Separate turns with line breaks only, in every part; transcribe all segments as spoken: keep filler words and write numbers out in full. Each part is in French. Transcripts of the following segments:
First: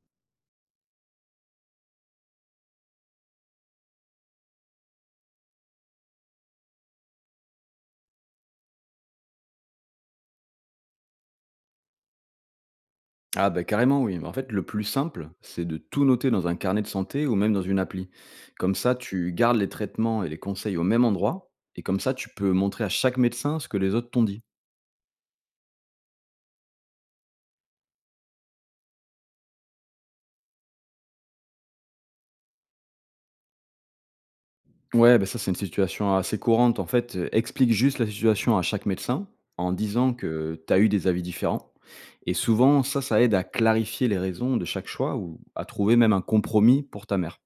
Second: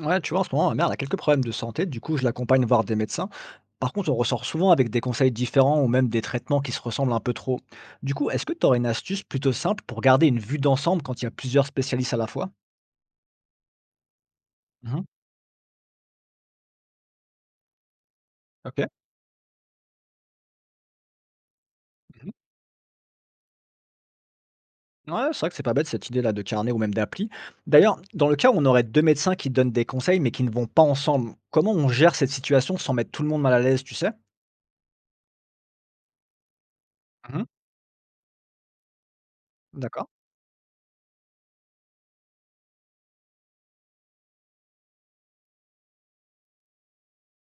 Ouais, tu vois, en ce moment, ma mère elle a quelques problèmes de santé, du coup, je l'accompagne voir des médecins. Par contre, on ressort souvent avec des conseils différents ou même des traitements qui se ressemblent un peu trop. Du coup, est-ce que tu aurais une astuce plutôt simple pour garder une vue d'ensemble quand il y a plusieurs spécialistes à la fois?
Ah bah carrément oui. Mais en fait, le plus
Mhm.
simple, c'est de tout noter dans un carnet de santé ou même dans une appli. Comme
Ok.
ça, tu gardes les traitements et les conseils au même endroit. Et comme ça,
Mhm.
tu peux montrer à chaque médecin ce que les autres t'ont dit.
Ouais, c'est vrai que c'est pas bête cette idée-là de carnet ou même d'appli. D'ailleurs, dans le cas où on aurait deux médecins qui donnent des conseils mais qui ne vont pas ensemble, comment on gère cette situation sans mettre tout le monde mal à l'aise, tu sais?
Ouais, bah ça c'est une situation assez courante. En fait, euh,
Mhm.
explique juste la situation à chaque médecin en
D'accord.
disant que tu as eu des avis différents. Et souvent, ça, ça aide à clarifier les raisons de chaque choix ou à trouver même un compromis pour ta mère.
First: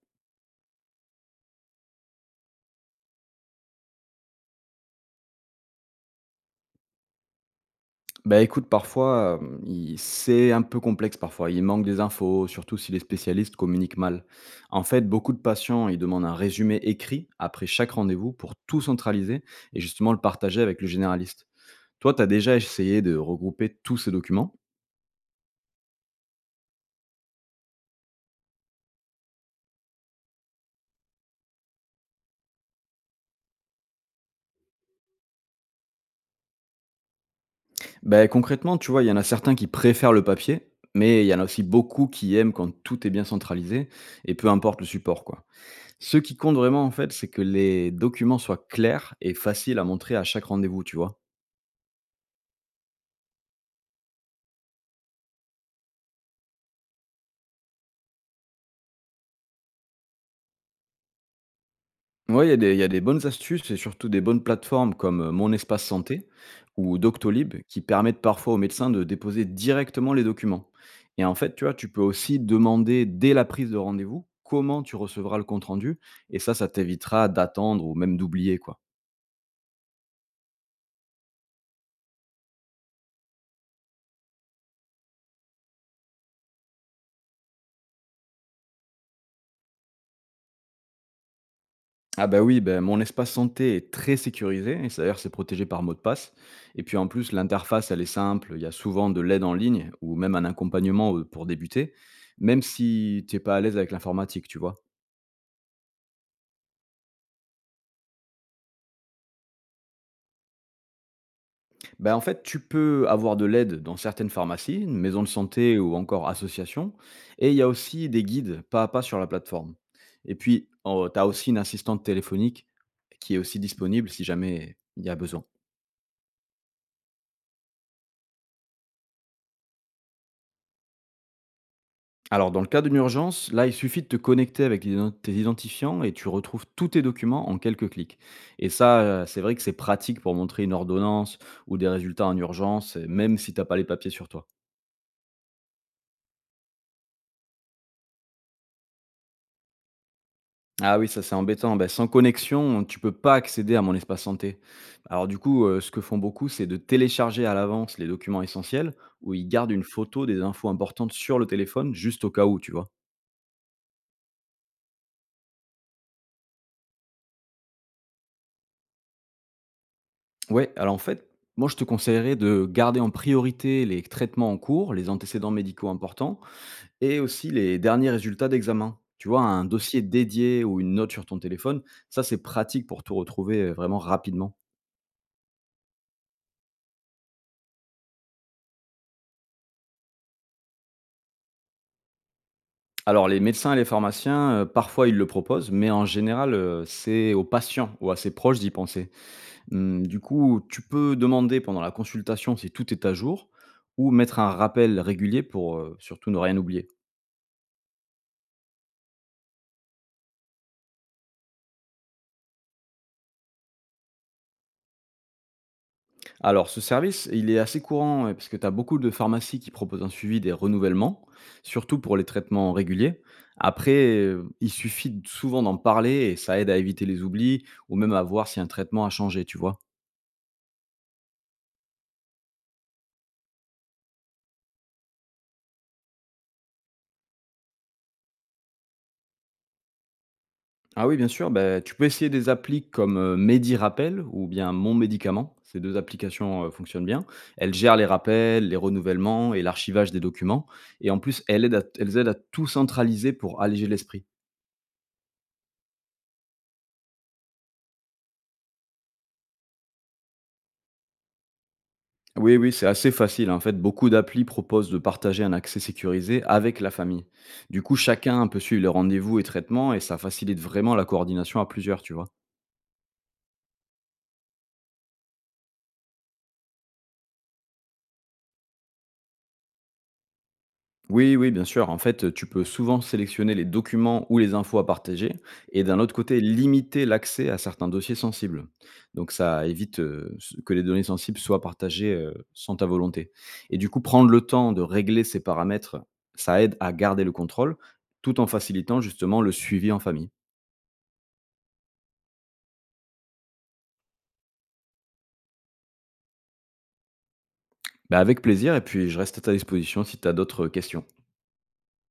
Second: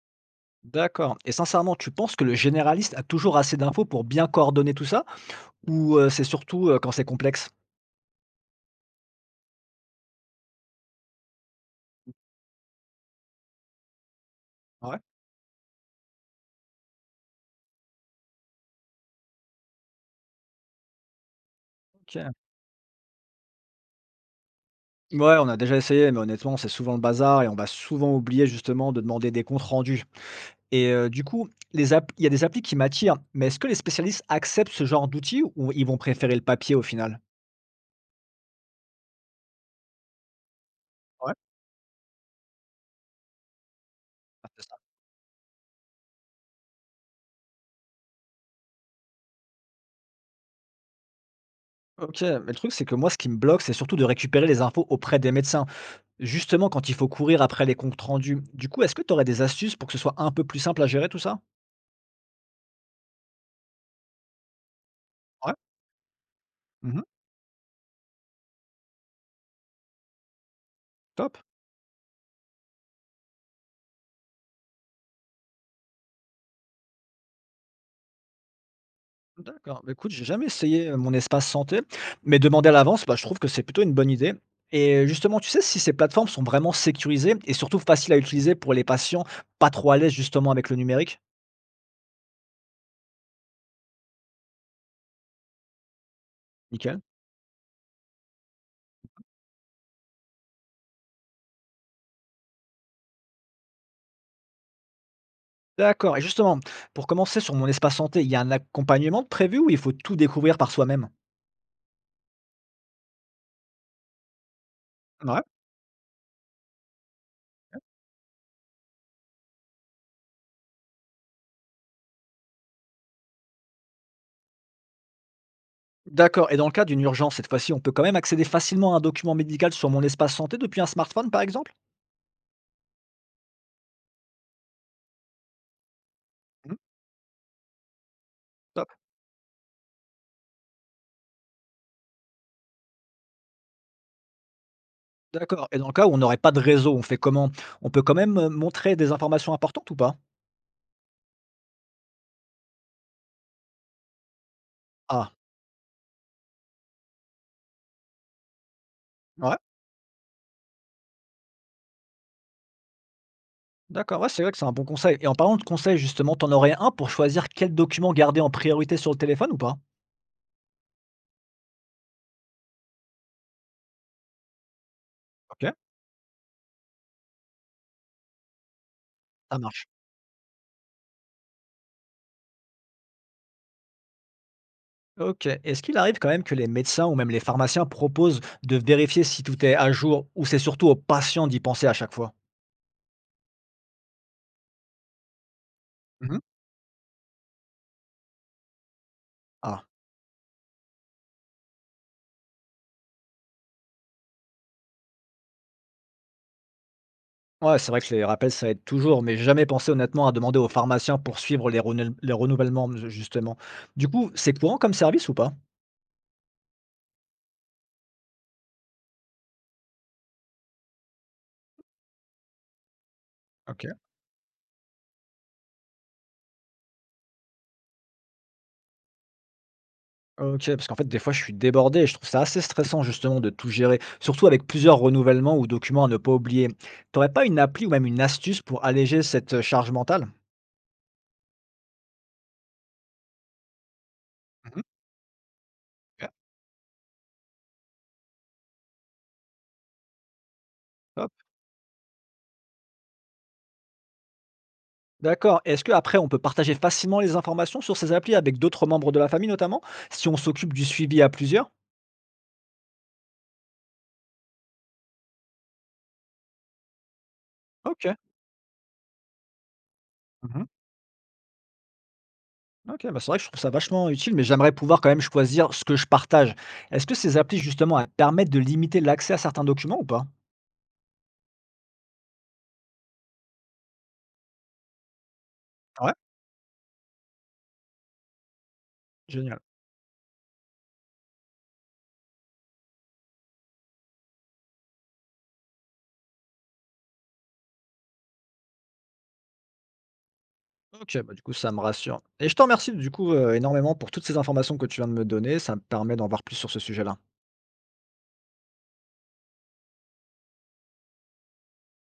D'accord. Et sincèrement, tu penses que le généraliste a toujours assez d'infos pour bien coordonner tout ça? Ou, heu, c'est surtout, heu, quand c'est complexe.
Bah, écoute, parfois, hem, il c'est un peu complexe parfois. Il manque des infos, surtout si les spécialistes communiquent mal. En
Ah ouais?
fait, beaucoup de patients, ils demandent un résumé écrit après chaque rendez-vous pour tout centraliser et justement le partager avec le généraliste. Toi, tu as
OK.
déjà essayé de regrouper tous ces documents?
Ouais, on a déjà essayé, mais honnêtement, c'est souvent le bazar et on va souvent oublier justement de demander des comptes rendus et heu, du coup, les app il y a des applis qui m'attirent, mais est-ce que les spécialistes acceptent ce genre d'outils ou ils vont préférer le papier au final?
Bah, concrètement, tu vois, il y en a certains qui préfèrent le papier, mais il
Ouais,
y en a aussi beaucoup qui aiment quand tout est bien centralisé et
ah,
peu
c'est ça.
importe le support, quoi. Ce qui compte vraiment, en fait, c'est que les documents soient clairs et faciles à montrer à chaque rendez-vous, tu vois?
OK, mais le truc, c'est que moi, ce qui me bloque, c'est surtout de récupérer les infos auprès des médecins, justement quand il faut courir après les comptes rendus. Du coup, est-ce que tu aurais des astuces pour que ce soit un peu plus simple à gérer tout ça?
Ouais, il y a des il y a des bonnes astuces et surtout des bonnes plateformes comme, heu, Mon
Ouais.
espace santé ou
Mmh.
Doctolib qui permettent parfois aux médecins de déposer directement les documents et en
Top.
fait, tu vois, tu peux aussi demander dès la prise de rendez-vous comment tu recevras le compte rendu et ça, ça t'évitera d'attendre ou même d'oublier, quoi.
D'accord. Bah, écoute, j'ai jamais essayé, heu, Mon espace santé, mais demander à l'avance, bah, je trouve que c'est plutôt une bonne idée et justement, tu sais si ces plateformes sont vraiment sécurisées et surtout faciles à utiliser pour les patients pas trop à l'aise justement avec le numérique?
Ah bah, oui, ben, Mon espace santé est très sécurisé et c'est d'ailleurs, c'est protégé par mot de passe et puis,
Nickel.
en plus, l'interface, elle est simple. Il y a souvent de l'aide en ligne ou même un accompagnement, heu, pour débuter, même si tu es pas à l'aise avec l'informatique, tu vois?
D'accord et justement, pour commencer sur Mon espace santé, il y a un accompagnement de prévu ou il faut tout découvrir par soi-même?
Ben en fait, tu peux avoir de l'aide dans certaines pharmacies, maisons de
Ouais.
santé ou encore associations. Et il y a aussi des guides pas à pas sur la plateforme. Et puis, oh, tu as aussi une assistante téléphonique qui est aussi disponible si jamais il y a besoin.
D'accord et dans le cas d'une urgence cette fois-ci, on peut quand même accéder facilement à un document médical sur Mon espace santé depuis un smartphone par exemple?
Alors, dans le cas d'une urgence, là, il suffit de te connecter avec l'iden- tes identifiants et tu retrouves
Mmh.
tous tes documents en quelques clics. Et ça, euh, c'est vrai que c'est pratique pour montrer une ordonnance ou des résultats en urgence, même si tu n'as pas les papiers sur toi.
D'accord et dans le cas où on n'aurait pas de réseau, on fait comment? On peut quand même, heu, montrer des informations importantes ou pas?
Ah oui, ça c'est embêtant. Ben sans connexion, tu peux pas accéder à mon espace santé. Alors
Ah,
du coup, euh, ce que font beaucoup, c'est de télécharger à l'avance les documents essentiels où ils
ouais,
gardent une photo des infos importantes sur le téléphone, juste au cas où, tu vois.
d'accord, ouais, c'est vrai que c'est un bon conseil et en parlant de conseils justement, t'en aurais un pour choisir quel document garder en priorité sur le téléphone ou pas?
Ouais, alors en fait, moi je te conseillerais de garder en priorité les traitements en cours, les antécédents
OK.
médicaux importants et aussi les derniers résultats d'examen. Tu vois,
Ça
un
marche.
dossier dédié ou une note sur ton téléphone, ça c'est pratique pour tout retrouver euh, vraiment rapidement.
OK. Est-ce qu'il arrive quand même que les médecins ou même les pharmaciens proposent de vérifier si tout est à jour ou c'est surtout aux patients d'y penser à chaque fois?
Alors les médecins et les pharmaciens, heu, parfois ils le proposent, mais en
Mmh.
général, heu, c'est aux patients ou à ses proches d'y penser.
Ah,
Mmh, du coup, tu peux demander pendant la consultation si tout est à jour ou mettre un rappel régulier pour, heu, surtout ne rien oublier.
ouais, c'est vrai que les rappels, ça aide toujours, mais j'ai jamais pensé honnêtement à demander aux pharmaciens pour suivre les renel les renouvellements, justement. Du coup, c'est courant comme service ou pas?
Alors ce service, il est assez courant, heu, parce que tu as beaucoup de pharmacies qui proposent un suivi des renouvellements, surtout pour les traitements réguliers.
OK.
Après, heu, il suffit souvent d'en parler et ça aide à éviter les oublis ou même à voir si un traitement a changé, tu vois?
OK, parce qu'en fait, des fois, je suis débordé et je trouve ça assez stressant justement de tout gérer, surtout avec plusieurs renouvellements ou documents à ne pas oublier. T'aurais pas une appli ou même une astuce pour alléger cette euh, charge mentale?
Ah oui, bien sûr, bah, tu peux essayer des applis comme euh, Medi Rappel ou bien
Mhm.
Mon Médicament. Ces deux
Super,
applications euh, fonctionnent bien. Elles gèrent les rappels, les renouvellements et l'archivage des documents. Et en
top.
plus, elles aident à, elles aident à tout centraliser pour alléger l'esprit.
D'accord. Est-ce que après, on peut partager facilement les informations sur ces applis avec d'autres membres de la famille notamment, si on s'occupe du suivi à plusieurs?
Oui, oui, c'est assez facile. En fait, beaucoup d'applis proposent de partager un accès sécurisé avec la famille. Du coup,
OK.
chacun peut suivre les rendez-vous et traitements et ça facilite
Mhm.
vraiment la coordination à plusieurs, tu vois.
OK, bah c'est vrai que je trouve ça vachement utile, mais j'aimerais pouvoir quand même choisir ce que je partage. Est-ce que ces applis justement elles permettent de limiter l'accès à certains documents ou pas?
Oui, oui, bien sûr. En fait, tu peux souvent sélectionner les documents ou les infos à partager et d'un
Ouais.
autre côté, limiter l'accès à certains dossiers sensibles. Donc,
Génial.
ça évite euh, s- que les données sensibles soient partagées euh, sans ta volonté. Et du coup, prendre le temps de régler ces paramètres, ça aide à garder le contrôle tout en facilitant justement le suivi en famille.
OK, bah, du coup, ça me rassure et je te remercie, du coup, heu, énormément pour toutes ces informations que tu viens de me donner. Ça me permet d'en voir plus sur ce sujet-là.
Bah, avec plaisir et puis je reste à ta disposition si tu as d'autres questions.